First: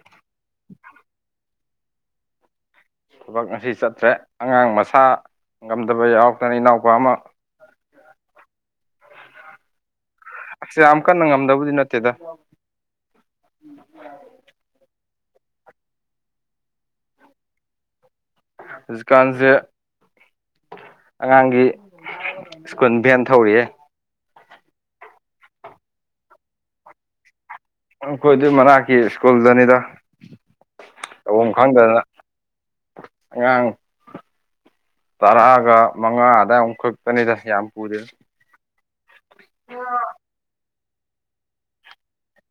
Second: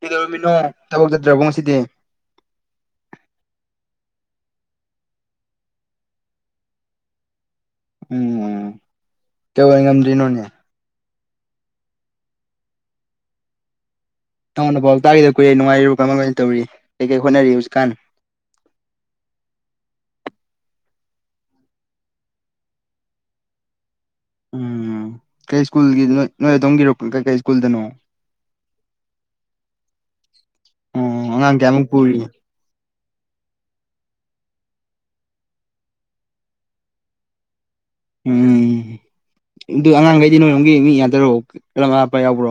ꯀꯩꯗꯧꯔꯝꯃꯤꯅꯣ ꯊꯕꯛ ꯆꯠꯇ꯭ꯔꯕꯣ ꯉꯁꯤꯗꯤ ꯊꯕꯛ ꯉꯁꯤ ꯆꯠꯇ꯭ꯔꯦ ꯑꯉꯥꯡ ꯃꯁꯥ ꯉꯝꯗꯕ ꯌꯥꯎꯔꯛꯇꯅ ꯏꯅꯥꯎꯄꯥ ꯑꯃ ꯎꯝ ꯀꯧꯑꫭꯏ ꯉꯝꯗ꯭ꯔꯤꯅꯣꯅꯦ ꯑꯁꯌꯥꯝ ꯀꯟꯅ ꯉꯝꯗꯕꯗꯤ ꯅꯠꯇꯦꯗ ꯎ [unintelligible] ꯅꯇꯥꯎ ꯅꯄꯥꯎ ꯇꯥꯒꯤꯗ ꯀꯨꯏꯔ‌ꯦ ꯅꯨꯡꯉꯥꯏꯔꯤꯕꯨ ꯀꯃꯥꯏꯃꯥꯏ ꯇꯧꯔꯤ ꯀꯩ ꯀꯩ ꯍꯣꯠꯅꯔꯤ ꯍꯧꯖꯤꯛꯀꯥꯟ ꯍꯧꯖꯤꯀꯥꯟꯖꯦ ꯑꯉꯥꯡꯒꯤ ꯁ꯭ꯀꯨꯟ ꯚꯦꯟ ꯊꯧꯔꯤꯌꯦ ꯎꯝ ꯀꯩ ꯁ꯭ꯀꯨꯜꯒꯤ ꯅꯣꯏ ꯅꯣꯏ ꯑꯗꯣꯝꯒꯤꯔꯣ ꯀꯩ ꯀꯩ ꯁ꯭ꯀꯨꯜꯗꯅꯣ ꯑꯩꯈꯣꯏ ꯑꯗꯨ ꯃꯅꯥꯛꯀꯤ ꯁ꯭ꯀꯨꯜꯗꯅꯤꯗ ꯎꯝ ꯇꯧꯐꯝ ꯑꯉꯥꯡ ꯀꯌꯥꯃꯨꯛ ꯈꯪꯗꯗꯅ ꯄꯨꯔꯤ ꯑꯉꯥꯡ ꯇꯔꯥꯒ ꯃꯉꯥ ꯑꯗꯥꯏ ꯃꯨꯛ ꯈꯛꯇꯅꯤꯗ ꯌꯥꯝ ꯄꯨꯗꯦ ꯎꯝ ꯑꯗꯨ ꯑꯉꯥꯡꯉꯩꯗꯤ ꯅꯣꯏꯔꯣꯝꯒꯤ ꯃꯤ ꯌꯥꯗꯔꯣ ꯂꯝ ꯑꯔꯥꯞꯄꯥ ꯌꯥꯎꯕ꯭ꯔꯣ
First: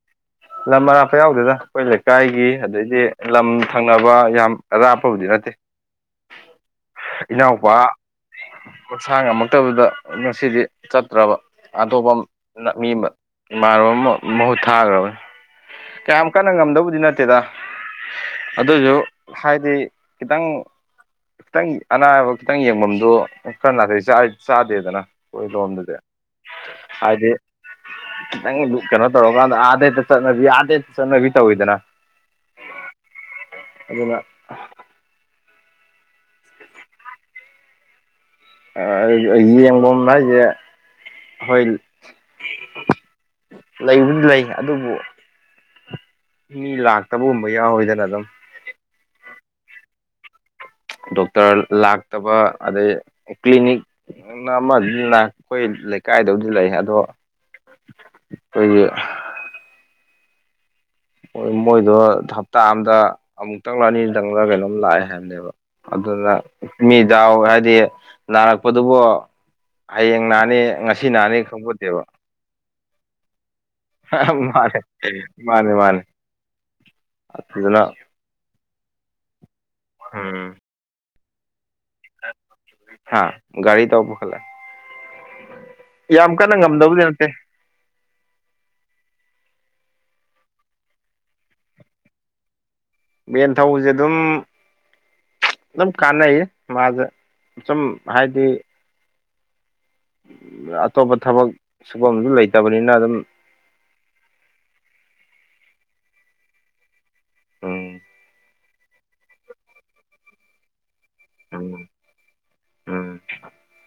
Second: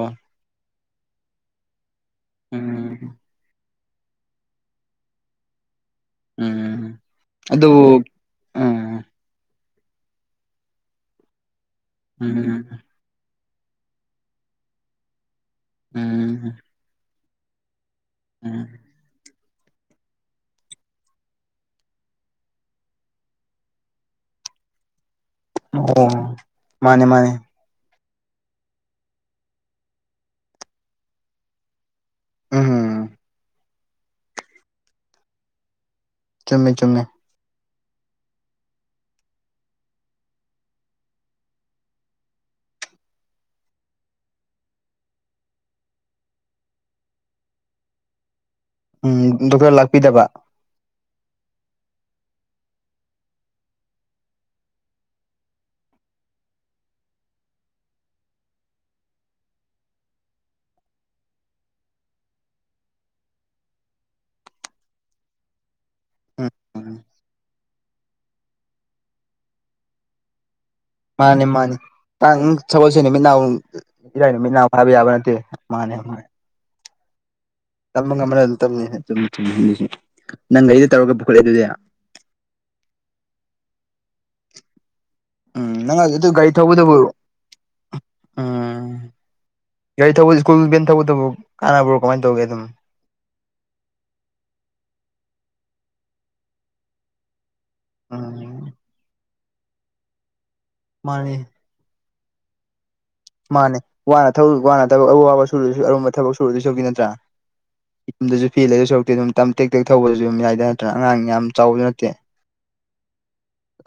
ꯂꯝ ꯑꯔꯥꯞꯄ ꯌꯥꯎꯗꯦꯗ ꯑꯩꯈꯣꯏ ꯂꯩꯀꯥꯏꯒꯤ ꯎꯝ ꯑꯗꯩꯗꯤ ꯂꯝ ꯊꯪꯅꯕ ꯌꯥꯝ ꯑꯔꯥꯞꯄꯕꯨꯗꯤ ꯅꯠꯇꯦ ꯎꯝ ꯏꯅꯥꯎꯄꯥ ꯑꯗꯨꯕꯨ ꯎꯝ ꯃꯁꯥ ꯉꯝꯃꯛꯇꯕꯗ ꯉꯁꯤꯗꯤ ꯆꯠꯇ꯭ꯔꯕ ꯑꯇꯣꯞꯄ ꯎꯝ ꯅ ꯃꯤ ꯑꯃ ꯏꯃꯥꯟꯅꯕꯃ ꯃꯍꯨꯠ ꯊꯥꯈ꯭ꯔꯕꯅꯦ ꯀꯌꯥꯝ ꯎꯝ ꯀꯟꯅ ꯉꯝꯗꯕꯨꯗꯤ ꯅꯠꯇꯦꯗ ꯎꯝ ꯑꯗꯨꯑꯣꯏꯖꯨ ꯍꯥꯏꯗꯤ ꯈꯤꯇꯪ ꯈꯤꯇꯪ ꯑꯅꯥꯕ ꯈꯤꯇꯪ ꯌꯦꯡꯐꯝꯗꯣ ꯀꯔ ꯅꯥꯇꯩ ꯆꯥ ꯆꯥꯗꯦꯗꯅ ꯍꯣꯏ ꯗꯣꯝꯗꯗꯤ ꯑꯣ ꯃꯥꯅꯦ ꯃꯥꯅꯦ ꯍꯥꯏꯗꯤ ꯅꯪ ꯀꯩꯅꯣ ꯇꯧꯔꯀꯥꯟꯗ ꯑꯥꯗꯩ ꯍꯦꯛꯇ ꯆꯠꯅꯕꯤ ꯑꯥꯗꯩ ꯆꯠꯅꯕꯤ ꯇꯧꯋꯤꯗꯅ ꯎꯝ ꯑꯗꯨꯅ ꯆꯨꯝꯃꯦ ꯆꯨꯝꯃꯦ ꯑ ꯌꯦꯡꯕꯝ ꯍꯥꯏꯖꯦ ꯍꯣꯏ ꯂꯩꯕꯨꯗꯤ ꯂꯩ ꯑꯗꯨꯕꯨ ꯃꯤ ꯂꯥꯛꯇꯕꯒꯨꯝꯕ ꯌꯥꯎꯋꯤꯗꯅ ꯑꯗꯨꯝ ꯎꯝ ꯗꯣꯛꯇꯔ ꯂꯥꯛꯄꯤꯗꯕ ꯗꯣꯛꯇꯔ ꯂꯥꯛꯇꯕ ꯑꯗꯩ ꯀ꯭ꯂꯤꯅꯤꯛ ꯅꯪ ꯑꯃꯗꯤ ꯂꯥꯛ ꯈꯣꯏ ꯂꯩꯀꯥꯏꯗꯕꯨꯗꯤ ꯂꯩ ꯑꯗꯣ ꯈ‌ꯣꯏꯒꯤ ꯍꯣꯏ ꯃꯣꯏꯗꯣ ꯍꯞꯇꯥ ꯑꯝꯗ ꯑꯃꯨꯛꯇꯪ ꯂꯥ ꯑꯅꯤꯗꯪ ꯂꯥ ꯀꯩꯅꯣꯝ ꯂꯥꯛꯑꯦ ꯍꯥꯏꯕꯅꯦꯕ ꯑꯗꯨꯅ ꯎꯝ ꯎꯝ ꯃꯤ ꯗꯥꯎ ꯍꯥꯏꯗꯤ ꯅꯥꯔꯛꯄꯗꯨꯕꯨ ꯍꯌꯦꯡ ꯅꯥꯅꯤ ꯉꯥ ꯃꯥꯅꯤ ꯃꯥꯅꯤ ꯇꯥꯡ ꯁꯒꯣꯟꯁꯦꯟ ꯅꯨꯃꯤꯠ [inaudible] ꯏꯔꯥꯏ ꯅꯨꯃꯤꯠ ꯅꯥꯎ ꯃꯥꯅꯦ ꯍꯥꯏꯕ ꯌꯥꯕ ꯅꯠꯇꯦ ꯃꯥꯟꯅꯦ ꯃꯥꯟꯅ‌ꯦ ꯑꯠꯇꯗꯅ ꯑꯃꯒ ꯑꯃꯅ ꯑꯗꯨꯝ ꯇꯝꯅꯤꯍꯦ [inaudible] ꯅꯪ ꯒꯥꯔꯤꯗ ꯇꯧꯔꯒ ꯄꯨꯈꯠꯂꯦ ꯑꯗꯨꯗꯤ ꯍꯥꯥ ꯒꯥꯔꯤ ꯇꯧ ꯄꯨꯈꯠꯂꯦ ꯎꯝ ꯅꯪ ꯑꯗꯨꯗ ꯒꯥꯔꯤ ꯊꯧꯕꯗꯨꯕꯨ ꯎꯝ ꯒꯥꯔꯤ ꯊꯧꯕ ꯁ꯭ꯀꯨꯜ ꯕꯦꯟ ꯊꯧꯕꯗꯨꯕꯨ ꯀꯥꯟꯅꯕ꯭ꯔꯣ ꯀꯃꯥꯏ ꯇꯧꯒꯦ ꯑꯗꯨꯝ ꯕꯦꯟꯊꯧꯕꯖꯦ ꯑꯗꯨꯝ ꯑꯗꯨꯝ ꯀꯥꯟꯅꯩꯌꯦ ꯃꯥꯖꯨ ꯁꯨꯝ ꯍꯥꯏꯗꯤ ꯎꯝ ꯑꯇꯣꯞꯄ ꯃꯥꯅꯤ ꯊꯕꯛ ꯁꯨꯚꯝꯕꯖꯨ ꯂꯩꯇꯕꯅꯤꯅ ꯑꯗꯨꯝ ꯃꯥꯅꯦ ꯋꯥꯅ ꯊꯕꯛ ꯋꯥꯅ ꯊꯕꯛ ꯑꯋꯥꯕ ꯁꯨꯔꯨꯗꯁꯨ ꯑꯔꯨꯝꯕ ꯊꯕꯛ ꯁꯨꯔꯗꯣꯏꯁꯨꯒꯤ ꯅꯠꯇ꯭ꯔꯥ ꯎꯝ ꯌꯨꯝꯗꯖꯨ ꯐꯤ ꯂꯩꯗ‌ꯣꯏ ꯁꯔꯨꯛꯄꯨꯗꯤ ꯑꯗꯨꯝ ꯇꯝ ꯇꯦꯛ ꯇꯦꯛ ꯊꯧꯕꯖꯨ ꯑꯗꯨꯝ ꯌꯥꯏꯗ ꯅꯠꯇ꯭ꯔꯥ ꯑꯉꯥꯡ ꯌꯥꯝ ꯆꯥꯎꯕꯗꯤ ꯎꯝ ꯅꯠꯇꯦ ꯎꯝ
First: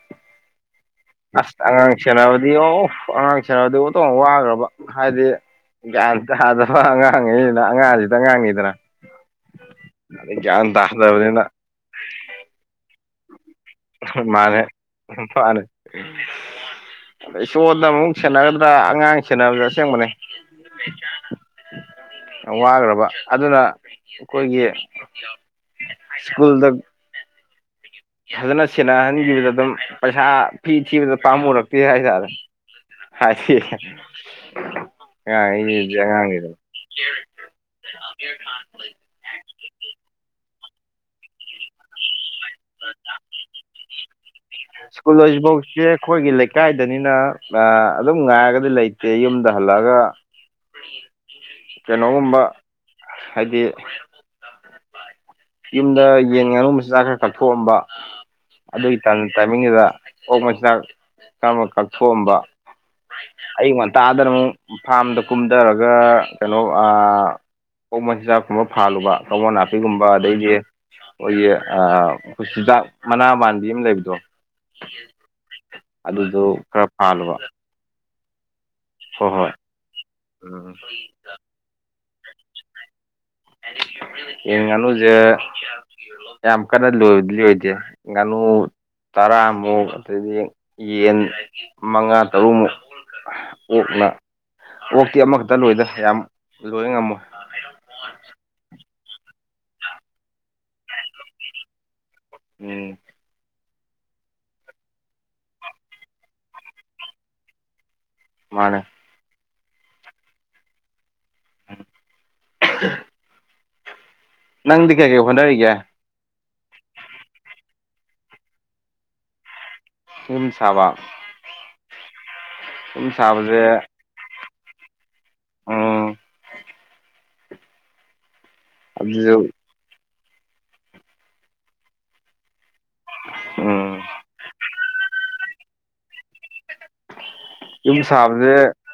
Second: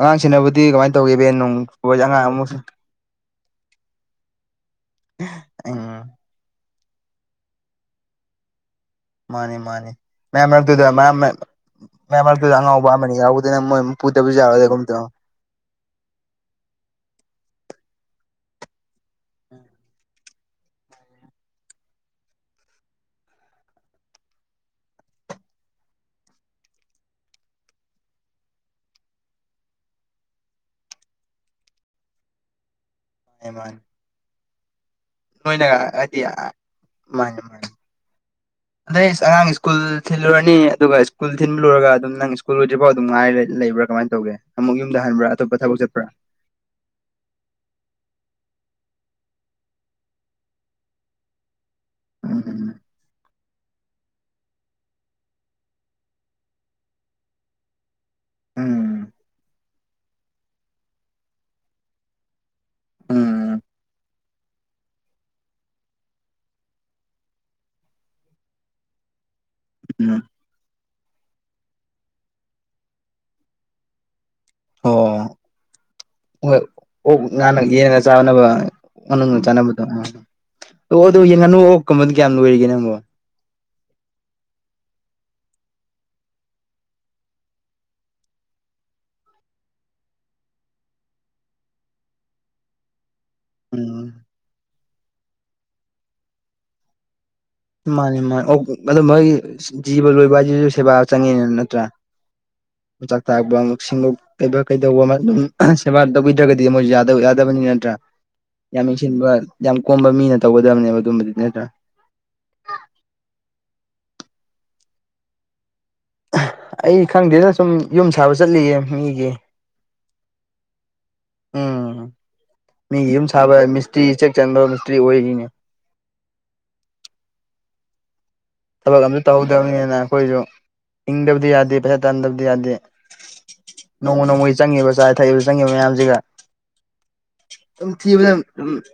ꯑꯉꯥꯡꯁꯦꯟꯅꯕꯨꯗꯤ ꯀꯃꯥꯏꯅ ꯇꯧꯒꯦ ꯚꯦꯟ ꯅꯨꯡ ꯑꯁ ꯑꯉꯥꯡ ꯑꯃꯨꯛ ꯁ‌ꯦꯅꯥꯕꯗꯤ ꯑꫭ ꯑꯉꯥꯡ ꯁ‌ꯦꯅꯕꯗꯤ ꯑꫭꯟꯊꫭꯛꯅ ꯋꯥꯈꯒ꯭ꯔꯕ ꯍꯥꯏꯗꯤ ꯎꯝ ꯒ꯭ꯌꯥꯟ ꯇꯥꯗ ꯑꯉꯥꯡꯒꯩꯅꯤꯗ- [unintelligible] ꯑꯉꯥꯡꯁꯤꯗ-ꯑꯉꯥꯡꯅꯤꯗꯅ ꯃꯥꯅꯤ ꯃꯥꯅꯤ ꯃꯌꯥꯝ ꯒ꯭ꯌꯥꯟ ꯃꯔꯛꯇꯨꯗ ꯇꯥꯗꯕꯅꯤꯅ ꯃꯌꯥꯝ ꯃꯔꯛꯇꯨꯗ ꯑꯉꯥꯎꯕ ꯑꯃ ꯑꯅꯤ ꯌꯥꯎꯕꯗꯨꯅ ꯃꫭꯏ ꯃꯨꯛ ꯄꯨꯗꯕ ꯌꯔꫭꯏꯗꯒꯨꯝ ꯇꯧ ꯃꯅꯦ ꯑꯗꯩ ꯁꯣꯟꯗ ꯑꯃꯨꯛ ꯁꯦꯟꯅꯒꯗ꯭ꯔꯥ ꯑꯉꯥꯡ ꯁꯦꯟꯅꯕꯖꯨ ꯑꯁ‌ꯦꯡꯕꯅ‌ꯦ ꯎ [inaudible] ꯌꯥꯝꯋꯥꯒ꯭ꯔꯕ ꯑꯗꯨꯅ ꯑꯩꯈꯣꯏꯒꯤ ꯁ꯭ꯀꯨꯜꯗ ꯐꯖꯅ ꯁꯦꯟꯅꯍꯟꯈꯤꯕꯗ ꯑꯗꯨꯝ ꯄꯩꯁꯥ ꯐꯤ ꯊꯤꯕꯗ ꯄꯥꯝꯃꯔꯛꯇꯦ ꯍꯥꯏꯇꯥꯔꯦ ꯃꯥꯅꯤ ꯍꯥꯏꯗꯤ ꯃꯥꯅꯤ ꯅꯣꯏꯅꯒ ꯑꯉꯥꯡꯒꯩꯖꯤꯗꯤ ꯍꯥꯏꯗꯤ ꯑꯉꯥꯡꯅꯤꯗꯅ ꯀꯦ ꯃꯥꯅꯤ ꯃꯥꯅꯤ [unintelligible] [unintelligible] ꯑꯗꯩ ꯑꯉꯥꯡ ꯁ꯭ꯀꯨꯜ ꯊꯤꯜꯂꯨꯔꯅꯤ ꯑꯗꯨꯒ ꯁ꯭ꯀꯨꯜ ꯊꯤꯟꯕꯂ‌ꯣꯏꯔꯒ ꯑꯗꯨꯝ ꯅꯪ [inaudible] ꯁ꯭ꯀꯨꯜꯨ꯭ꯔꯤꯐꯥꯎ ꯑꯗꯨꯝ ꯉꯥꯏ ꯂꯩꯕ꯭ꯔꯥ ꯀꯃꯥꯏꯅ ꯇꯒꯦ ꯑꯃꯛ ꯌꯨꯝꯗ ꯁ꯭ꯀꯨꯜ ꯍꯟꯕ꯭ꯔ ꯑꯇꯣꯞꯄ ꯊꯕꯛ ꯍꯧꯖꯤꯛꯐꯥꯎꯁꯦ ꯆꯠꯄꯔꯥ ꯑꯩꯈꯣꯏꯒꯤ ꯂꯩꯀꯥꯏꯗꯅꯤꯅ ꯑꯗꯨꯝ ꯉꯥꯏꯔꯒꯗꯤ ꯂꯩꯇꯦ ꯌꯨꯝꯗ ꯍꯜꯂꯛꯑꯒ ꯎꯝ ꯀꯩꯅꯣꯒꯨꯝꯕ ꯍꯥꯏꯗꯤ ꯌꯨꯝꯗ ꯌꯦꯟ ꯉꯥꯅꯨ ꯃꯆꯤꯟ ꯖꯥꯛ ꯈꯔ ꯀꯛꯊꯣꯛꯑꯝꯕ ꯎꯝ ꯑꯗꯨꯒꯤ ꯇꯥꯏꯃꯤꯡꯗꯨꯗ ꯑꯣꯛ ꯃꯆꯤꯟꯗꯥꯛ ꯀꯔꯝꯕ [unintelligible] ꯀꯛꯊꯣꯛꯑꯝꯕ ꯎꯝ ꯑꯌꯨꯛ ꯉꯟꯇꯥꯗꯅ ꯑꯃꯨꯛ ꯐꯥꯔ꯭ꯝꯗ ꯀꯨꯝꯗꯔꯒ ꯀꯩꯅꯣ ꯑꯥ ꯑꫭꯛ ꯃꯆꯤꯟꯖꯥꯛꯀꯨꯝꯕ ꯐꯥꯥꯜꯂꯨꯕ ꯀꯕꫭ ꯅꯥꯄꯤ ꯎꯝ ꯑꯗꯩꯗꯤ ꯑꯩꯈꯣꯏꯒꯤ ꯑꯈꫭꯏꯒꯤ ꯆꯤꯟꯖꯥꯛ ꯃꯅꯥ ꯃꯥꯟꯕꯤ ꯑꯃ ꯂꯩꯕꯗꯣ ꯑꯣ ꯑꯗꯨꯗꯣ ꯍꯣꯏ ꯈꯔ ꯑꯣꯛ ꯐꯥꯜꯂꯨꯕ ꯉꯥꯟꯅ ꯌꯦꯟꯅ ꯆꯥꯅꯕ ꯍꯣꯏ ꯉꯥꯅꯨꯅ ꯍꯣꯏ ꯆꯥꯅꯕꯗꯣ ꯎꯝ ꯑꯣ ꯑꯗꫭ ꯌꯦꯟ ꯉꯥꯅꯨ ꯑꫭꯛ ꯀꯨꯝꯕꯗꯤ ꯀꯌꯥꯝ ꯂꯣꯏꯔꯤꯒꯦ ꯅꯪꯕꯣ ꯌꯦꯟ ꯉꯥꯅꯨꯁꯦ ꯌꯥꯝ ꯀꯟꯅ ꯂꫭꯏꯕꯗꯤ ꯑꯣꯏꯗꯦ ꯌꯦꯟ ꯉꯥꯅꯨ ꯇꯔꯥꯃꯨꯛ ꯑꯗꯩꯗꯤ ꯌꯦꯟ ꯃꯉꯥ ꯇꯔꯨꯛꯃꯨꯛ ꯎꯝ ꯑꯣꯛꯅ ꯑꯣꯛꯇꯤ ꯑꯃꯈꯛꯇ ꯂꯣꯏꯗ ꯌꯥꯝ ꯂꯣꯏ ꯉꯝꯃꯣꯏ ꯃꯥꯅꯤ ꯃꯥꯅꯤ ꯑꯣ ꯑꯗꯨ ꯃꯣꯏꯒꯤ ꯖꯤꯕ ꯂꯣꯏꯕ ꯍꯥꯏꯁꯤꯁꯨ ꯁꯦꯕꯥ ꯆꯪꯉꯤꯅ‌ꯦ ꯅꯠꯇ꯭ꯔꯥ ꯎꯝ [unintelligible] ꯀꯩꯕ ꯀꯩꯗꯧꯕ ꯑꯗꯨꯝ ꯁꯦꯕꯥ ꯇꯧꯕꯤꯗ꯭ꯔꯒꯗꯤ ꯃꯣꯏꯁꯨ ꯌꯥ ꯌꯥꯗꯕꯅꯤ ꯅꯠꯇ꯭ꯔꯥ ꯃꯥꯅꯦ ꯌꯥꯝ ꯌꯦꯡꯁꯤꯟꯕ ꯌꯥꯝ ꯀꯣꯝꯕ ꯃꯤꯅ ꯇꯧꯒꯗꯕꯅꯦꯕ ꯑꯗꯨꯝꯕꯗꯨꯗꯤ ꯅꯠꯇ꯭ꯔꯥ ꯑꯍꯨ [unintelligible] ꯅꯪꯗꯤ ꯀꯩꯀꯩ‌ ꯍꯣꯠꯅꯔꯤ ꯒꯦ ꯑꯩ ꯈꯪꯗꯦꯅ ꯁꯨꯝ ꯌꯨꯝ ꯁꯥꯕ ꯆꯠꯂꯤꯌꯦ ꯃꯤꯒꯤ ꯌꯨꯝ ꯁꯕꯥ ꯎꯝ ꯃꯤꯒꯤ ꯌꯨꯝ ꯁꯥꯕ ꯁꯥꯕꯁꯦ ꯃꯤꯁꯇ꯭ꯔꯤ ꯆꯦꯛ ꯆꯟꯕ ꯃꯤꯁꯇ꯭ꯔꯤ ꯑꯣꯏꯔꯤꯅꯦ ꯎꯝ ꯊꯕꯛ ꯑꯝꯃꯖꯨ ꯑꯗꯨꯁꯨ ꯇꯧꯍꯧꯗꯕꯅꯤꯅ ꯑꯩꯈꯣꯏꯁꯨ ꯏꯪꯗꯕꯗꯤ ꯌꯥꯗꯦ ꯄꯩꯁꯥ ꯇꯥꯗꯕꯗꯤ ꯌꯥꯗꯦ ꯎꯝ ꯅꯣꯡꯃ ꯅꯣꯡꯃꯒꯤ ꯆꯪꯉꯤꯕ ꯆꯥ ꯊꯛꯏꯕ ꯆꯪꯉꯤꯕ ꯃꯌꯥꯝꯁꯤꯒ ꯑꯗꯨꯝ ꯌꯨꯝ ꯊꯤꯕ ꯁꯥꯕꯁꯦ [unintelligible]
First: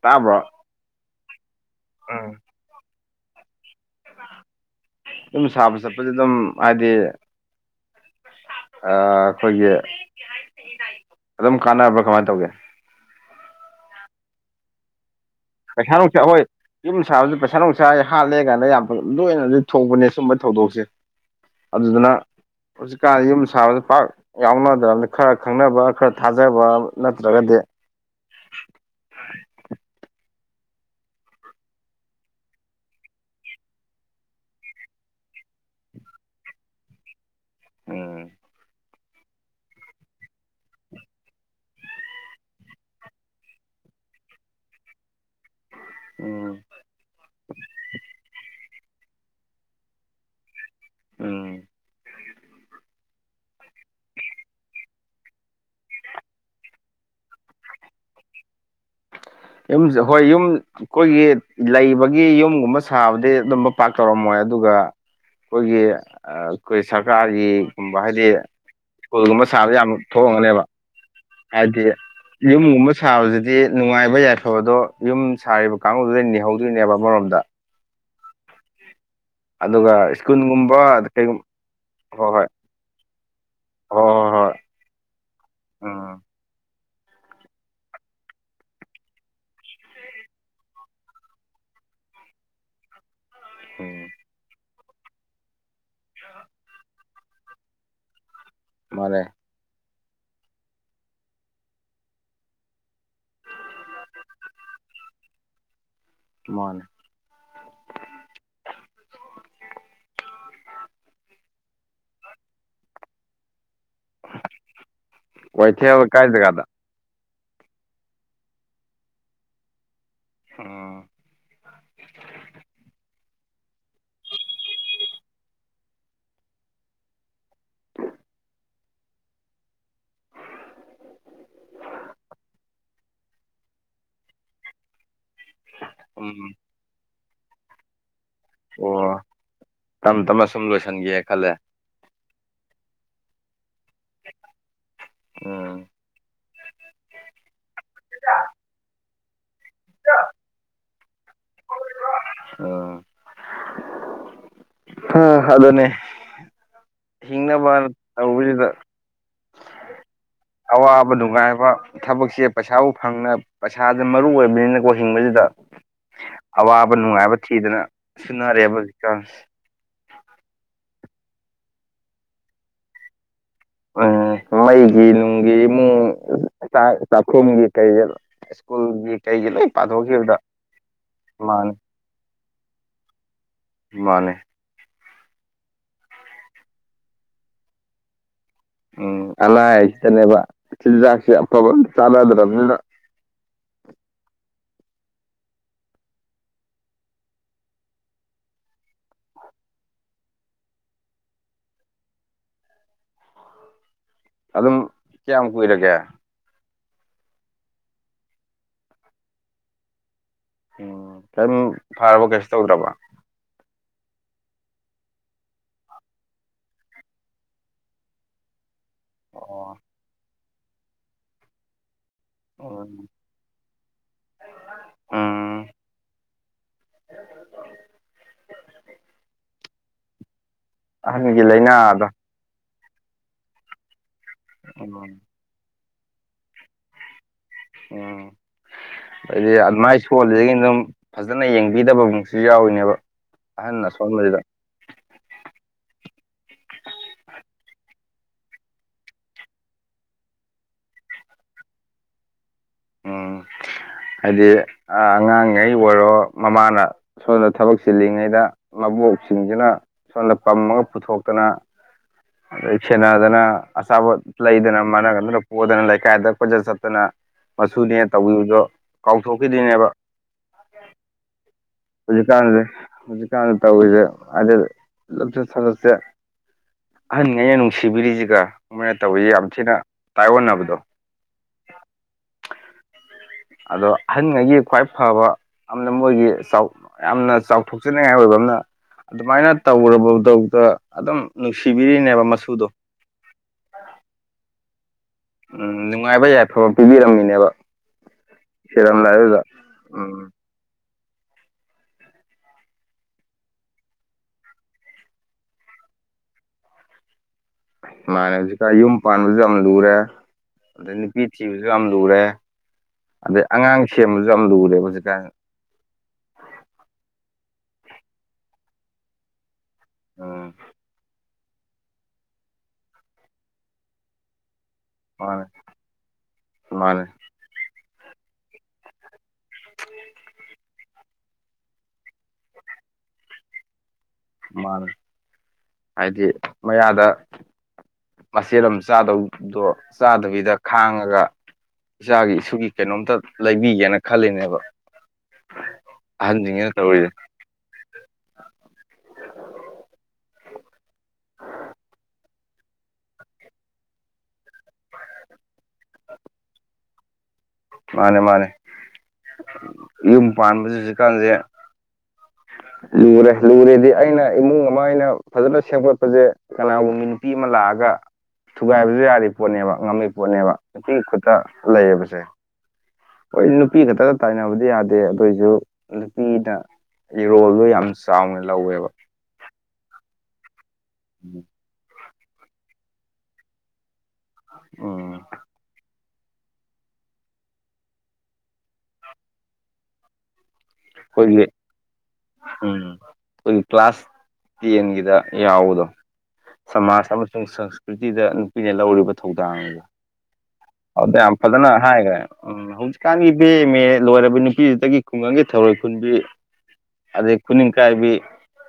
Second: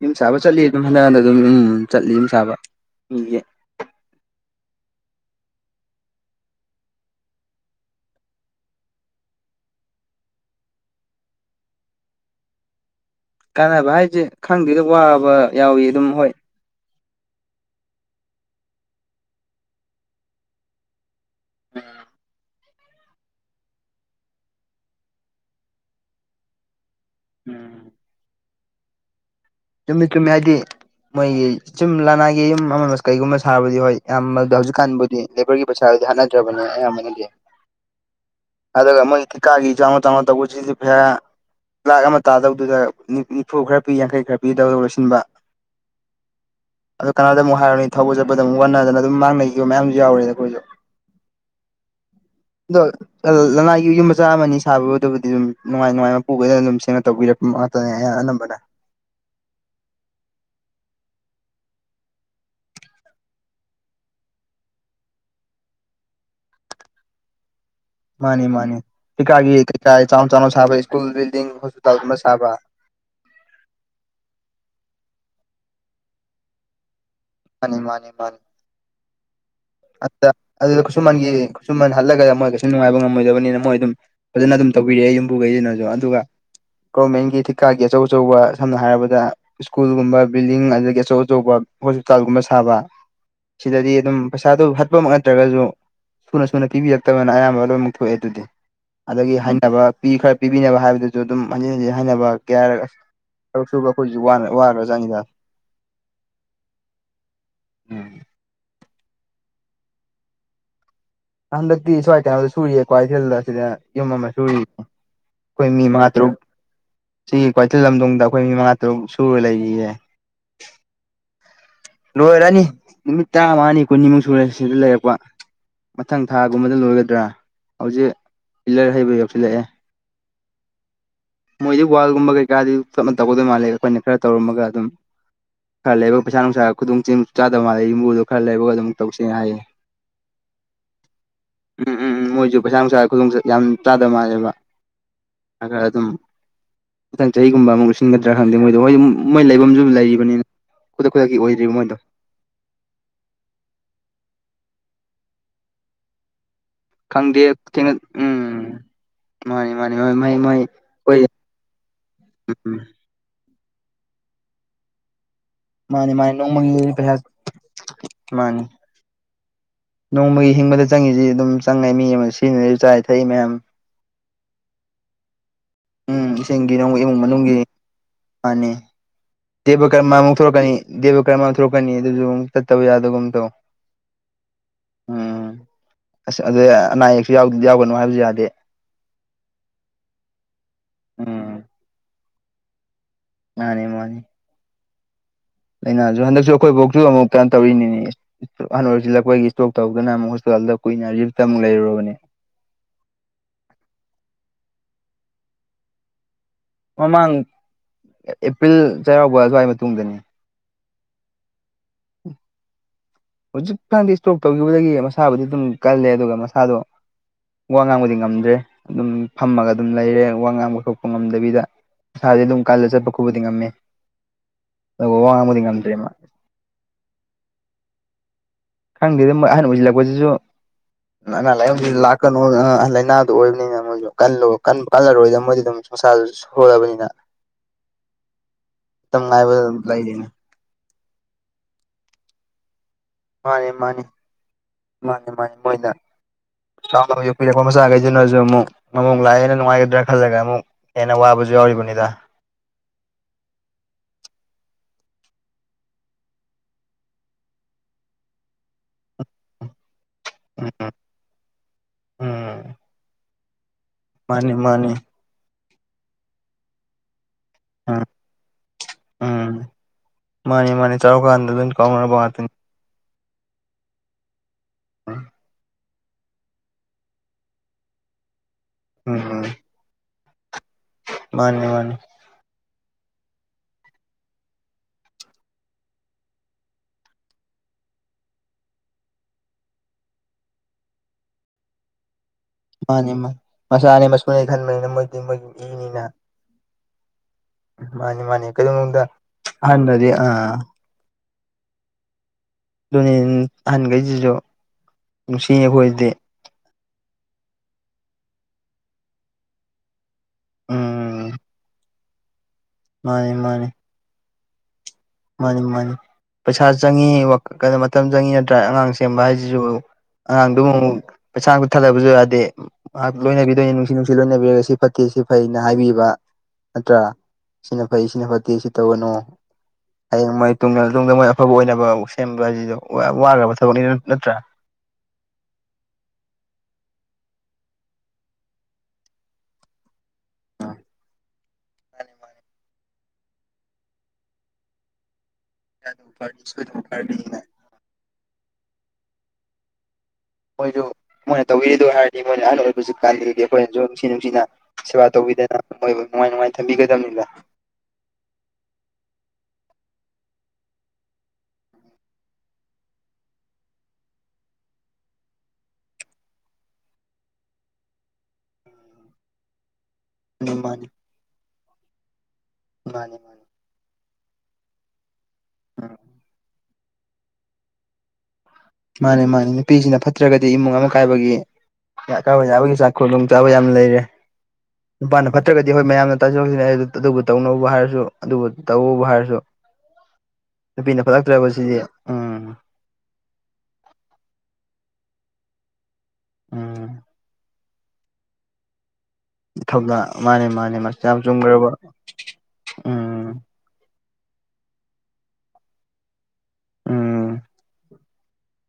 ꯌꯨꯝ ꯁꯥꯕ ꯇꯥꯕ꯭ꯔꯣ ꯆꯠꯂꯤ ꯑꯗꯨꯝ [unintelligible] ꯑꯗꯨꯝ ꯆꯠꯂꯤ ꯌꯨꯝ ꯎꯝ ꯁꯥꯕ [unintelligible] ꯌꯨꯝ ꯁꯥꯕ ꯆꯠꯄꯁꯦ ꯑꯗꯨꯝ ꯍꯥꯏꯗꯤ ꯑꯥ ꯑꯩꯈꯣꯏꯒꯤ ꯑꯗꯨꯝ ꯀꯥꯟꯅꯕ꯭ꯔꯥ ꯀꯃꯥꯏꯅ ꯇꯧꯒꯦ ꯀꯥꯟꯅꯕ ꯍꯥꯏꯖ‌ꯦ ꯈꯪꯗꯦꯗ ꯋꯥꯕ ꯌꯥꯎꯏ ꯄꯩꯁꯥ ꯑꯗꯨꯝ ꯅꯨꯡꯁ ꯍꯣꯏ ꯌꯨꯝ ꯁꯥꯕꯖ‌ꯦ ꯄꯩꯁꯥ-ꯅꯨꯡꯁꯥ ꯍꯥꯠꯂꯦ ꯒꯥꯟꯅ ꯌꯥꯝ ꯇꫭꯏꯅꯗꯤ ꯊꯣꯛꯄꯅꯦ ꯁꯨꯝꯕ ꯊꯧꯗꯣꯛꯁꯦ ꯑꯗꯨꯗꯨꯅ ꯍꯧꯖꯤꯛꯀꯥꯟ ꯌꯨꯝ ꯁꯥꯕꯁ ꯄꯥꯛ ꯌꯥꯎꯅꯗ꯭ꯔꯕꯗꯤ ꯈꯔ ꯈꯪꯅꯕ ꯈꯔ ꯊꯥꯖꯕ ꯅꯠꯇ꯭ꯔꯒꯗꯤ ꯎꯝ ꯆꯨꯝꯃꯤ ꯆꯨꯝꯃꯤ ꯍꯥꯏꯗꯤ ꯃꯣꯏꯒꯤ ꯁꯨꯝ ꯂꯅꯥꯏꯒꯤ ꯌꯨꯝ ꯑꯃꯒ ꯀꯩꯒꯨꯝꯕ ꯁꯥꯕꯨꯗꯤ ꯍꯣꯏ ꯌꯥꯝꯕꯗ ꯍꯧꯖꯤꯛꯀꯥꯟꯕꯨꯗꯤ ꯂꯦꯕꯔꯒꯤ ꯄꯩꯁꯥꯗꯨꯗꯤ ꯍꯥꯠꯅꯗ꯭ꯔꯕꯅꯦ ꯑꯌꯥꯝꯕꯅꯗꯤ ꯎꯝ ꯑꯗꯨꯒ ꯃꯣꯏ ꯊꯤꯀꯥꯒꯤ [inaudible] ꯇꯧꯕꯁꯤꯗꯤ [inaudible] ꯂꯥꯛ ꯑꯃ ꯇꯥꯗꯧꯗꯨꯗ ꯅꯤꯞ ꯅꯤꯐꯨ ꯈꯔ ꯄꯤ ꯌꯥꯡꯈꯩ ꯈꯔ ꯄꯤ ꯄꯤꯗꯧꯔ ꯂꯣꯏꯁꯤꯟꯕ ꯎꯝ ꯑꯗꯨ ꯀꯅꯥꯗ ꯑꯃꯨꯛ ꯍꯥꯏꯔꯅꯤ ꯊꯧꯕ ꯆꯠꯄꯗ ꯑꯃꯨꯛ ꯑꯣꯟꯅꯗꯅ ꯑꯗꯨꯝ ꯃꯥꯡꯅꯈꯤꯕ ꯃꯌꯥꯝꯁꯨ ꯌꯥꯎꯔꯦ ꯑꯩꯈꯣꯏꯁꯨ ꯎꯝ ꯑꯗꯣ ꯂꯅꯥꯏꯒꯤ ꯌꯨꯝ ꯃꯆꯥ ꯑꯃꯅꯤ ꯁꯥꯕꯗꯨꯕꯨꯗꯤꯝ ꯅꯨꯡꯉꯥꯏ ꯅꯨꯡꯉꯥꯏꯕ ꯄꯨꯈꯅ ꯑꯗꯨꯝ ꯁꯦꯡꯅ ꯇꯧꯕꯤꯔꯛꯄ ꯑꯗꯨꯝꯕ ꯉꯥꯛ ꯇꯅꯦ ꯑꯅꯝꯕꯅ ꯌꯨꯝꯁꯤꯗ ꯍꯣꯏ ꯌꯨꯝ ꯑꯩꯈꯣꯏꯒꯤ ꯂꯩꯕꯒꯤ ꯌꯨꯝꯒꯨꯝꯕ ꯁꯥꯕꯗꯤ ꯑꯗꯨꯝꯕ ꯄꯥꯛꯔ ꯇꯧꯔꯝꯃꯣꯏ ꯑꯗꯨꯒ ꯑꯩꯈꯣꯏꯒꯤ ꯑ ꯑꯩꯈꯣꯏ ꯁꯔꯀꯥꯔꯒꯤ ꯒꯨꯨꯝꯕ ꯍꯥꯏꯗꯤ ꯃꯥꯅꯤ ꯃꯥꯅꯤ ꯁ꯭ꯀꯨꯜꯒꯨꯝꯕ ꯀꯩꯀꯥꯒꯤ ꯁꯥꯕ ꯌꯥꯝ ꯀꯩꯀꯥ ꯆꯥꯎꯅ ꯆꯥꯎꯅ ꯊꯣꯛꯣꯡꯑꯒꯅꯦꯕ ꯁꯥꯕ ꯁ꯭ꯀꯨꯜ ꯕꯤꯜꯗꯤꯡ ꯍꯥꯏꯗꯤ ꯍꯣꯁꯄꯤꯇꯥꯜꯒꯨꯝꯕ ꯁꯥꯕ ꯌꯨꯝꯒꯨꯝꯕ ꯌꯨꯝ ꯁꯥꯕꯁꯤꯗꯤ ꯅꯨꯡꯉꯥꯏꯕ ꯌꯥꯏꯐꯕꯗꯣ ꯌꯨꯝ ꯁꯥꯔꯤꯕ ꯀꯥꯡꯕꯨꯗꯨꯗ ꯅꯤꯍꯧꯗꯣꯏꯅꯦꯕ ꯑꯃꯔꯣꯝꯗ ꯃꯥꯅꯤ ꯃꯥꯅꯤ ꯃꯥꯅꯤ ꯑꯗꯨꯒ ꯑ ꯁ꯭ꯀꯨꯜꯒꯨꯝꯕ ꯑꯗꯨꯗ ꯈꯨꯠꯁꯨꯃꯟꯒꯤ ꯀꯩꯒꯨꯝ ꯈꯨꯠꯁꯨꯃꯟ ꯍꯠꯂꯒ ꯍꯣꯏ ꯍꯣꯏ ꯃꯣꯏ ꯀꯩꯁꯨ ꯅꯨꯡꯉꯥꯏꯕ ꯉꯝꯃꯣꯏꯗꯕꯅꯤꯅ ꯃꯣꯏ ꯑꯗꯨꯝ ꯍꯣꯏ ꯍꯣꯏ ꯐꯖꯅ ꯍꯣꯏ ꯑꯗꯨꯝ ꯇꯧꯕꯤꯔꯛꯑꯦ ꯌꯨꯝꯕꯨꯈꯩꯗꯨꯅꯁꯨ ꯎꯝ ꯑꯗꯨꯒ ꯒꯣꯔꯃꯦꯟꯒꯤ ꯊꯤꯀꯥꯒꯤ ꯑꯆꯧ ꯑꯆꯧꯕ ꯁꯝꯅ ꯍꯥꯏꯔꯕꯗ ꯁ꯭ꯀꯨꯜꯒꯨꯝꯕ ꯕꯤꯜꯗꯤꯡ ꯑꯗꯒꯤ ꯑꯆꯧ ꯑꯆꯧꯕ ꯀꯥꯜꯒꯨꯝꯕ ꯁꯥꯕ ꯁꯤꯗꯗꯤ ꯎꯝ ꯑꯗꯨꯝ ꯄꯩꯁꯥꯗꯨꯣ ꯍꯥꯠꯄꯃꯛ ꯅꯠꯇ꯭ꯔꯒꯁꯨ ꯁꯨꯅ ꯁꯨꯅ ꯄꯤꯕꯤꯔꯛꯇꯕꯅ ꯑꯌꯥꯝꯕ ꯂꯣꯏꯅꯃꯛ ꯊꯣꯛꯑꯦ ꯑꯗꯨꯗꯤ ꯃꯥꯅꯦ ꯑꯗꯒꯤ ꯍꯥꯏꯅꯕ ꯄꯤ ꯈꯔ ꯄꯤꯕꯤꯅꯕ ꯍꯥꯏꯕꯗꯨꯁꯨ ꯑꯗꯨꯝ ꯍꯟꯖꯤꯟ ꯍꯟꯖꯤꯟ ꯍꯥꯏꯅꯕ ꯀꯌꯥ ꯍꯥꯏꯔ ꯊꯔꯛ ꯁꯨꯕ ꯑꯩꯈꯣꯏꯁꯨ ꯋꯥꯈ꯭ꯔ ꯋꯥꯒ꯭ꯔꯖꯥꯅꯤꯗ ꯃꯥꯅꯦ ꯎꯝ ꯍꯟꯗꯛꯇꯤ ꯁ꯭ꯋꯥꯏ ꯀꯩꯅꯣꯗ ꯁꯨꯔꯤꯌꯦ ꯀ꯭ꯋꯥꯛꯀꯧꯊꯦꯜꯗ ꯁꯤꯗ ꯌꯨꯝ ꯑꯃ ꯁꯨꯔꯤ ꯑꯩꯈꯣꯏ ꯃꯤ ꯃꯉꯥ ꯋꯥꯏꯊꯦꯜ ꯀꯥꯏ ꯇꯔꯨꯛ ꯖꯒꯥꯗ ꯁꯤꯒꯤ ꯀ꯭ꯋꯥꯏꯊꯦꯜ ꯂꯝꯗꯣꯡꯗ ꯑꯩꯈꯣꯏ ꯃꯤ ꯃꯉꯥ-ꯇꯔꯨꯛ ꯁꯨꯔ ꯂꯩꯔꯤꯌꯦ ꯑꯣ ꯂꯣꯏꯔꯅꯤ ꯅꯨꯃꯤꯠ ꯇꯔꯥꯃꯉꯥꯅꯤ ꯀꯨꯟꯅꯤꯃꯨꯛ ꯁꯨꯔꯦ ꯁꯤꯗ ꯂꯩꯔꯛꯄ ꯃꯊꯪ ꯊꯥꯒꯨꯝꯕꯗ ꯂꯣꯏꯒꯗ꯭ꯔꯥ ꯍꯧꯖꯤꯛ ꯄꯤꯂꯔ ꯍꯩꯕ ꯌꯧꯁꯤꯜꯂꯛꯑꯦ ꯃꯣꯏꯗꯤ ꯋꯥꯜꯒꯨꯝꯕ ꯀꯩꯀꯥꯗꯤ ꯐꯞꯅ ꯇꯧꯒꯗꯧ ꯃꯥꯜꯂꯦ ꯑꯩꯈꯣꯏꯅ ꯈꯔ ꯇꯧꯔꯝꯃꯒ ꯑꯗꯨꯝ [unintelligible] ꯄꯩꯁꯥ ꯎꯝ ꯅꯨꯡꯁꯥ ꯈꯨꯗꯣꯡ ꯆ ꯆꯥꯗꯕ ꯃꯥꯜꯂꯦ ꯌꯨꯝꯕꯨꯗꯨ ꯑꯣ ꯇꯞꯅ ꯇꯞꯅ ꯁꯨꯝ ꯂꯣꯏꯁꯟꯒꯦ ꯈꯜꯂꯦ ꯎꯝ ꯎꯝ ꯎꯝ ꯃꯣꯏꯁꯨ ꯄꯩꯁꯥ ꯅꯨꯡꯁꯥ ꯈꯨꯗꯣꯡ ꯆ ꯌꯥꯝ ꯆꯥꯗꯕ ꯃꯥꯜꯂꯦꯕ ꯈꯔ ꯎꯝ ꯑꯗꯨꯝ ꯃꯊꯪ ꯆꯍꯤꯒꯨꯝꯕ ꯑꯃꯨꯛ ꯂꯨꯞꯁꯤꯟꯒꯗ꯭ꯔꯥ ꯈꯪꯗꯦ ꯃꯣꯏꯗꯣ ꯃꯣꯏ ꯃꯣꯏ ꯂꯩꯐꯝꯁꯨ ꯂꯩꯔꯤꯕꯅꯤꯅ ꯈꯨꯗꯛ ꯈꯨꯗꯛꯀꯤ ꯑꯣꯏꯗꯔꯤꯕ ꯃꯣꯏꯗꯣ [unintelligible] ꯑꯥ ꯑꯗꯨꯅꯦ ꯈꯪꯗꯦ ꯍꯤꯡꯅꯕꯅ ꯊꯦꯡꯅ ꯇꯧꯕꯁꯤꯗ ꯎꯝ ꯃꯥꯅꯤ ꯃꯥꯅꯤ ꯍꯣꯏ ꯃꯣꯏ ꯃꯣꯏ ꯑꯋꯥꯕ ꯍꯣꯏ ꯅꯨꯡꯉꯥꯏꯕ ꯊꯕꯛꯁꯦ ꯄꯩꯁꯥ ꯎ ꯐꯪꯅꯕ ꯄꯩꯁꯥꯖ‌ꯦ ꯃꯔꯨ ꯑꯣꯏꯕꯅꯤꯅꯀꯣ ꯍꯤꯡꯕꯖꯤꯗ ꯃꯥꯅꯤ ꯃꯥꯅꯤ ꯑꯋꯥꯕ ꯅꯣꯡꯃꯒꯤ ꯄꯩꯁꯥ ꯅꯨꯡꯉꯥꯏꯕ ꯊꯤꯗꯅ ꯃꯥꯅꯤ ꯁꯨꯅꯔꯦꯕ ꯍꯧꯖꯤꯛꯀꯥꯟꯁꯦ ꯅꯣꯡꯃꯒꯤ ꯍꯤꯡꯕꯗ ꯆꯪꯉꯤꯁꯤ ꯑꯗꯨꯝ ꯆꯪꯉꯦ ꯃꯤ ꯑꯃ ꯁꯤꯖꯤꯟꯅꯔꯁꯨ ꯆꯥꯏ ꯊꯛꯏ ꯃꯌꯥꯝ ꯎꯝ ꯅꯨꯡꯒꯤ ꯅꯨꯡꯒꯤ ꯏꯃꯨꯡ ꯎꯝ ꯆꯥꯛꯈꯨꯝꯒꯤ ꯀꯩ ꯃꯥꯅ‌ꯦ ꯗꯦꯕ ꯀ꯭ꯔꯃ ꯑꯃꯨꯛ ꯊ‌ꯣꯔꯛꯀꯅꯤ ꯗꯦꯕ ꯀ꯭ꯔꯃ ꯃꯥꯅꯦ ꯊ‌ꯣꯔꯛꯀꯅꯤ ꯑꯗꯨꯁꯨ ꯑꯃꯨꯛ ꯆꯠꯇꯕ ꯌꯥꯗꯕꯒꯨꯝ ꯇꯧ ꯃꯥꯅꯦ ꯎꯝ ꯑꯁ ꯑꯗꯩ ꯑꯅꯥ ꯑꯌꯦꯛꯁꯨ ꯌꯥꯎꯗꯗꯤ ꯌꯥꯎꯒꯅꯨ ꯍꯥꯏꯕꯁꯨ ꯌꯥꯗꯦ ꯎꯝ ꯑꯂꯥ ꯑꯌꯦꯛꯁꯤꯗꯅꯦꯕ ꯆꯤꯟꯖꯥꯛꯁꯤ ꯎꯝ ꯑꯐꯕ ꯑꯃꯇ ꯆꯥꯅꯗ꯭ꯔꯕꯅꯤꯅ ꯃꯥꯅꯦ ꯃꯥꯅꯦ ꯂꯥꯏꯅꯥꯁꯨ ꯍꯟꯗꯛꯁꯨ ꯑꯩꯈꯣꯏꯕꯣꯛꯁꯨ ꯑꯃꯨꯛ ꯀꯩꯅꯣ ꯇꯧꯔꯤꯅꯤꯅꯦ ꯑꯍꯟ ꯑꯣꯏꯁꯤꯜꯂꯛꯄꯒꯤ ꯏꯁꯇꯣꯛ ꯇꯧꯗꯅ ꯑꯃꯨꯛ ꯍꯣꯁꯄꯤꯇꯥꯜꯗ ꯀꯨꯏꯅ ꯔꯤꯃꯁꯇ ꯑꯃꯨꯛ ꯂꯩꯔꯨꯔꯕꯅꯦ ꯑꯗꯨꯝ ꯀꯌꯥꯝ ꯀꯨꯏꯔꯒꯦ ꯃꯃꯥꯡ ꯑꯦꯄ꯭ꯔꯤꯜ ꯆꯩꯔꯥꯎꯕ ꯑꯗꯨꯋꯥꯏ ꯃꯇꯨꯡꯗꯅꯤ ꯎꯝ ꯑꯗꯨꯝ ꯐꯔꯕ ꯀꯩꯁꯨ ꯇꯧꯗ꯭ꯔꯕ ꯍꯧꯖꯤꯛ ꯐꯪꯗꯤꯦ ꯏꯁꯇꯣꯛ ꯇꯧꯈꯤꯕꯗꯒꯤ ꯃꯁꯥꯕꯨꯗꯤ ꯑꯗꯨꯝ ꯀꯜꯂꯦ ꯑꯗꯨꯒ ꯃꯁꯥꯗꯣ ꯋꯥ ꯉꯥꯡꯕꯗꯤ ꯉꯝꯗ꯭ꯔꯦ ꯑꯗꯨꯝ ꯐꯝꯃꯒ ꯑꯣ ꯑꯗꯨꯝ ꯂꯩꯔꯦ ꯋꯥ ꯉꯥꯡꯕꯊꯣꯛꯄ ꯉꯝꯗꯕꯤꯗ ꯏꯁꯥꯁꯦ ꯑꯗꯨꯝ ꯀꯥꯂ ꯎꯝ ꯆꯠꯄꯣꯠ ꯋꯥ ꯉꯥꯡꯕꯗꯤ ꯉꯝꯗ꯭ꯔꯦ ꯃꯥ ꯍ ꯈꯪꯗꯦ ꯑꯗꯨ ꯑꯍꯟ ꯑꯣꯏꯁꯤꯜꯂꯛꯄꯁꯤꯁꯨ ꯑꯍꯟꯒꯤ ꯑꯅꯥ ꯂꯥꯏꯌꯦꯡꯗꯨ ꯂꯥꯏꯅꯥꯗꯣ ꯀꯩꯅꯣ ꯂꯥꯏꯅꯥꯗ ꯑꯣꯏꯕꯅꯤꯅ ꯃꯣꯏꯁꯨꯂ ꯎꯝ ꯀꯜꯂꯔꯣꯏꯗꯕ ꯃꯣꯏꯗꯤꯗ ꯃꯁꯥꯗꯨꯁꯨ ꯁꯣꯜꯂꯕꯅꯤꯅ ꯎꯝ ꯃꯇꯝ ꯉꯥꯏꯕ ꯑꯗꯨꯗꯤ ꯑꯗꯨꯝ ꯑꯗꯨꯃꯥꯏ ꯂꯩꯔꯤꯅꯤ ꯁꯣꯜꯂꯤꯗꯒꯤ ꯑꯗꯨꯝ ꯐꯖꯅ ꯌꯦꯡꯕꯤꯗꯕ ꯃꯨꯛꯁꯨ ꯌꯥꯎꯋꯅꯦꯕ ꯃꯥꯅꯦ ꯃꯥꯅꯦ ꯃꯥꯅꯦ ꯃꯥꯅꯦ ꯃꯣꯏꯗ ꯆꯥꯎꯅ ꯌꯣꯛꯄꯤꯔꯛꯄ ꯃꯆꯥꯈꯩꯁꯤꯅꯁꯨ ꯑꯃꯨꯛ ꯃꯨꯛ ꯂꯥꯛꯑꯦꯅ ꯅꯨꯡꯉꯥꯏꯒꯗ꯭ꯔꯥꯅ ꯈꯜꯂꯒ ꯑꯃꯨꯛ ꯍ‌ꯦꯟꯅ ꯋꯥꯕꯖꯨ ꯌꯥꯎꯔꯤꯕꯅꯤꯗ ꯎꯝ [unintelligible] ꯍꯥꯏꯗꯤ ꯑꯉꯥꯡꯉꯩ ꯑꯣꯏꯔꯣ ꯃꯃꯥꯅ ꯁꯣꯝꯗ ꯊꯕꯛ ꯆꯤꯜꯂꯤꯉꯩꯗ ꯃꯕꯣꯛꯁꯤꯡꯖꯤꯅ ꯁꯣꯝꯗ ꯎꯝ ꯄꯝꯃꯒ ꯄꯨꯊꯣꯛꯇꯅ ꯎꯝ ꯑꯗꯩ ꯁꯦꯟꯅꯗꯅ ꯑꯆꯥꯄꯣꯠ ꯃꯥꯅꯤ ꯂꯩꯗꯅ ꯃꯥꯅꯤ ꯃꯥꯅ ꯉꯟꯗꯨꯅ ꯄꯣꯗꯅ ꯂꯩꯀꯥꯏꯗ ꯐꯖ ꯆꯠꯇꯅ ꯃꯆꯨꯅꯦ ꯎꯝ ꯇꯧꯕꯤꯕꯗꯣ ꯀꯥꯎꯊꯣꯛꯈꯤꯗꯣꯏꯅꯦꯕ ꯃꯥꯅꯦ ꯃꯥꯅꯦ ꯍꯧꯖꯤꯛ ꯀꯥꯦ ꯍꯧꯖꯤ ꯀꯅ ꯇꯧꯔꯤꯁꯦ ꯎꯝ ꯍꯥꯏꯗꯤ ꯁꯗꯁꯦ ꯑꯍꯟ ꯒꯩꯅ ꯅꯨꯡꯁꯤꯕꯤꯔꯤꯁꯤꯒ ꯃ‌ꯣꯏꯅ ꯇꯧ [inaudible] ꯌꯥꯝ ꯎꯝ ꯊꯤꯅ ꯇꯥꯏꯌꯣꯟꯅꯕꯗꯣ ꯃꯥꯅꯤ ꯃꯥꯅꯤ ꯑꯗꯣ ꯑꯍꯟꯉꯩꯒꯤ ꯈ꯭ꯋꯥꯏ ꯐꯕ ꯌꯥꯝꯅ ꯃꯣꯏꯒꯤ ꯆꯥꯎ ꯌꯥꯝꯅ ꯆꯥꯎꯊꯣꯛꯆꯅꯤꯡꯉꯥꯏ ꯑꯣꯏꯕ ꯑꯃꯅ ꯑꯗꯨꯃꯥꯏꯅ ꯇꯧꯔꯕꯗꯧꯗ ꯑꯗꯨꯝ ꯅꯨꯡꯁꯤꯕꯤꯔꯤꯅꯦꯕ ꯃꯆꯁꯨꯗꯣ ꯃꯥꯅꯦ ꯃꯥ ꯃꯁꯥꯅ‌ꯦ ꯃꯁꯨꯅ‌ꯦ ꯈꯟꯕꯅ‌ꯦ ꯎꯝ ꯅꯨꯡꯉꯥꯏꯕ ꯌꯥꯏꯐꯕ ꯄꯤꯕꯤꯔꯝꯃꯤꯅꯦꯕ ꯃꯥꯅꯤ ꯃꯥꯅꯤ ꯀꯩꯗꯧꯅꯨꯡꯗ ꯁꯤꯔꯝꯗꯥꯏꯗꯨꯗ ꯍꯥꯟꯅꯗꯤ ꯑ ꯎꯝ ꯑꯗꯨꯅꯦ ꯑꯍꯟꯈꯩꯁꯤꯁꯨ ꯅꯨꯡꯁꯤꯉꯦ ꯑꯩꯈꯣꯏꯗꯤ ꯃꯥꯥꯟꯅꯦ ꯍꯧꯖꯤꯛꯀ ꯌꯨꯝ ꯄꯥꯟꯕꯁꯨ ꯌꯥꯝ ꯂꯨꯔꯦ ꯑꯗꯩ ꯅꯨꯄꯤ ꯎꯝ ꯊꯤꯕꯁꯨ ꯌꯥꯝ ꯂꯨꯔꯦ ꯃꯥꯅꯤ ꯑꯗꯩ ꯃꯥꯅꯤ ꯑꯉꯥꯡ ꯁꯦꯝꯕꯁꯨ ꯌꯥꯝ ꯂꯨꯔꯦꯕ ꯍꯧꯖꯤꯛꯀꯥꯟ ꯃꯥꯅꯤ ꯃꯥꯅꯤ ꯄꯩꯁꯥ ꯆꯪꯉ ꯀꯩꯅꯣ ꯃꯇꯝ ꯆꯪꯏꯤ ꯅꯠꯇ꯭ꯔꯒ ꯑꯉꯥꯡ ꯁꯦꯝꯕ ꯍꯥꯏꯁꯤꯁꯨ ꯎꯝ ꯑꯉꯥꯡꯗꯨꯃꯨꯛ ꯄꯩꯁꯥ [inaudible] ꯊꯜꯂꯕꯁꯨ ꯌꯥꯗꯦ ꯉꯥꯛꯁꯨ ꯂꯣꯏꯅꯕꯤꯗꯣꯏꯅꯤ ꯅꯨꯡꯁꯤ-ꯅꯨꯡꯁꯤ ꯂꯣꯏꯅꯕꯤꯔꯒ ꯁꯤ ꯐꯠꯇꯦ ꯁꯤ ꯃꯥꯅꯦ ꯐꯅ ꯍꯥꯏꯕꯤꯕ ꯅꯠꯇ꯭ꯔꯥ ꯃꯥꯅꯦ ꯁꯤꯅ ꯐꯩ ꯁꯤꯅ ꯐꯠꯇꯦ ꯁꯤ ꯇꯧꯒꯅꯨ ꯍꯌ‌ꯦꯡ ꯃꯈꫭꯏ ꯇꯨꯡꯗ ꯇꯨꯡꯗ ꯑꯐꯕ ꯑꯣꯏꯅꯕ ꯁꯦꯝꯕ ꯍꯥꯏꯁꯤꯗ ꯋꯥꯈ꯭ꯔꯕ ꯊꯕꯛꯅꯤꯅ ꯅꯠꯇ꯭ꯔꯥ ꯃꯥꯅꯦ ꯍꯥꯏꯗꯤ ꯃꯌꯥꯗ ꯃꯁꯦꯜꯠ ꯑꯃ ꯆꯥꯗꯧꯗꯣ ꯆꯥꯗꯕꯤꯗ ꯈꯥꯡꯉꯒ ꯏꯆꯥꯒꯤ ꯏꯁꯨꯒꯤ ꯀꯩꯅꯣꯝꯇ ꯂꯩꯕꯤꯒꯦꯅ ꯈꯜꯂꯤꯅꯦꯕ ꯌꯥ ꯎꯥꯔ ꯁꯣꯏ ꯑꯍꯟꯁꯤꯡꯁꯤꯅ ꯇꯧꯔꯤꯁꯦ ꯎꯔꯂꯤ ꯃꯣꯏꯁꯨ ꯃꯣꯏꯅ ꯇꯧꯕꯤꯔꯤꯗ ꯍꯥꯏꯔꯗꯤ ꯃꯣꯏꯅ ꯑꯍꯟ ꯑꯣꯏꯕꯁꯨ ꯀꯥꯟꯗꯨꯗꯗꯤ ꯑꯩꯈꯣꯏꯅꯁꯨ ꯅꯨꯡꯁꯤ ꯅꯨꯡꯁꯤꯅ ꯁꯦꯕꯥ ꯇꯧꯕꯤꯗꯅ ꯃꯣꯏꯕꯨ ꯅꯨꯡꯉꯥꯏ-ꯅꯨꯡꯉꯥꯏꯅ ꯊꯝꯕꯤꯒꯗꯕꯅꯤꯅ ꯃꯥꯅꯦ ꯃꯥꯅꯦ ꯌꯨꯝ ꯄꯥꯟꯕꯁ ꯍꯧꯖꯤꯛꯀꯥꯟꯁꯦ ꯂꯨꯔꯦ-ꯂꯨꯔꯦꯗꯤ ꯑꯩꯅ ꯏꯃꯨꯡ ꯑꯃ ꯑꯩꯅ ꯐꯖꯅ ꯁꯦꯝꯒꯠꯄꯖ‌ꯦ ꯀꯅꯥꯒꯨꯝ ꯃꯤ ꯅꯨꯄꯤ ꯑꯃ ꯂꯥꯛꯑꯒ ꯊꯨꯒꯥꯏꯕꯁꯨ ꯌꯥꯗꯦ ꯄꯣꯠꯅꯦꯕ ꯉꯝꯃꯤ ꯄꯣꯠꯅꯦꯕ ꯃꯥꯅꯤ ꯅꯨꯄꯤꯒꯤ ꯈꯨꯠꯇ ꯂꯩꯌꯦꯕꯁꯦ ꯃꯥꯅꯦ ꯍꯣꯏ ꯅꯨꯄꯤ ꯈꯛꯇꯒ ꯇꯥꯏꯅꯕꯗꯤ ꯌꯥꯗꯦ ꯑꯗꯨ ꯑꯣꯏꯁꯨ ꯎꯝ ꯅꯨꯄꯤꯅ ꯏꯔꯣꯜꯗꯣ ꯌꯥꯝ ꯆꯥꯎꯅ ꯂꯧꯋꯦꯕ ꯃꯥꯅꯦ ꯃꯥꯅꯦ ꯅꯨꯄꯤꯁꯤꯅ ꯐꯠꯇ꯭ꯔꯒꯗꯤ ꯏꯃꯨꯡ ꯑꯃ ꯀꯥꯏꯕꯒꯤ ꯑꯀꯔꯕ ꯌꯥꯕꯒꯤ ꯆꯥꯛ ꯈꯨꯗꯣꯡꯆꯥꯥꯕ ꯌꯥꯝꯅ ꯂꯩꯔꯦ ꯎꯝ ꯅꯨꯄꯥꯅ ꯐꯠꯇ꯭ꯔꯒꯗꯤ ꯍꯣꯏ ꯃꯌꯥꯝꯅ [inaudible] ꯑꯗꯨꯕꯨ ꯇꯧꯅꯧꯕꯨ ꯍꯥꯏꯔꯁꯨ ꯑꯗꯨꯕꯨ ꯇꯧꯕꯨ ꯍꯥꯏꯔꯁꯨ ꯅꯨꯄꯤꯅ ꯑꯩꯈꯣꯏꯒꯤ ꯐꯠꯂꯛꯇ꯭ꯔꯕꯁꯤꯗꯤ ꯎꯝ ꯑꯩꯈꯒꯤ ꯀ꯭ꯂꯥꯁ ꯇꯦꯟꯒꯤꯗ ꯌꯥꯎꯕꯗꯣ ꯎꯝ ꯁꯃꯥꯖ ꯑꯃꯁꯨꯡ ꯄ꯭ꯔꯤꯇꯤꯗ ꯅꯨꯄꯤꯅ ꯂꯧꯔꯤꯕ ꯊꯧꯗꯥꯡꯅꯤꯗ ꯊꯧꯗꯥ ꯃꯥꯅꯦ ꯃꯥꯅꯦ ꯃꯁ ꯑꯗꯨꯗ ꯌꯥꯝ ꯆꯨꯝꯈ꯭ꯔꯕ ꯐꯖꯅ ꯍꯥꯏꯈ꯭ꯔꯦ ꯎꯝ ꯎꯝ ꯍꯧꯖꯤꯛꯀꯥꯟꯒꯤꯗꯤ ꯂꯣꯏꯔꯕ ꯅꯨꯄꯤꯗꯨꯗꯒꯤ ꯈꯨꯡꯒꯪꯒꯤ ꯊꯧꯔꯣꯏ ꯈꯨꯟꯕꯤ ꯑꯗꯩ ꯎꯝ ꯈꯨꯅꯤꯡ ꯀꯥꯏꯕꯤ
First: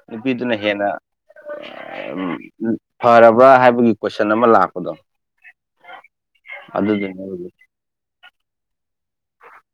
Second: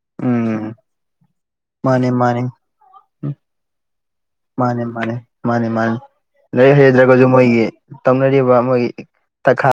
ꯅꯨꯄꯤꯗꯨꯅ ꯎꯝ ꯍꯦꯟꯅ ꯃꯥꯅꯦ ꯃꯥꯅꯦ ꯐꯔꯕ꯭ꯔꯥ ꯍꯥꯏꯕꯒꯤ ꯀꯣꯏꯁꯟ ꯑꯃ ꯃꯥꯅꯦ ꯂꯥꯛꯄꯗꯣ ꯃꯥꯅꯦ ꯃꯥꯅꯦ ꯂꯥꯏꯔꯤꯛ ꯍꯩꯖꯗ꯭ꯔꯒꯁꯨ ꯑꯗꯨꯗꯨꯅꯦ ꯃꯣꯏꯒꯤ ꯇꯧꯅꯔꯤꯕ ꯃꯣꯏꯒꯤ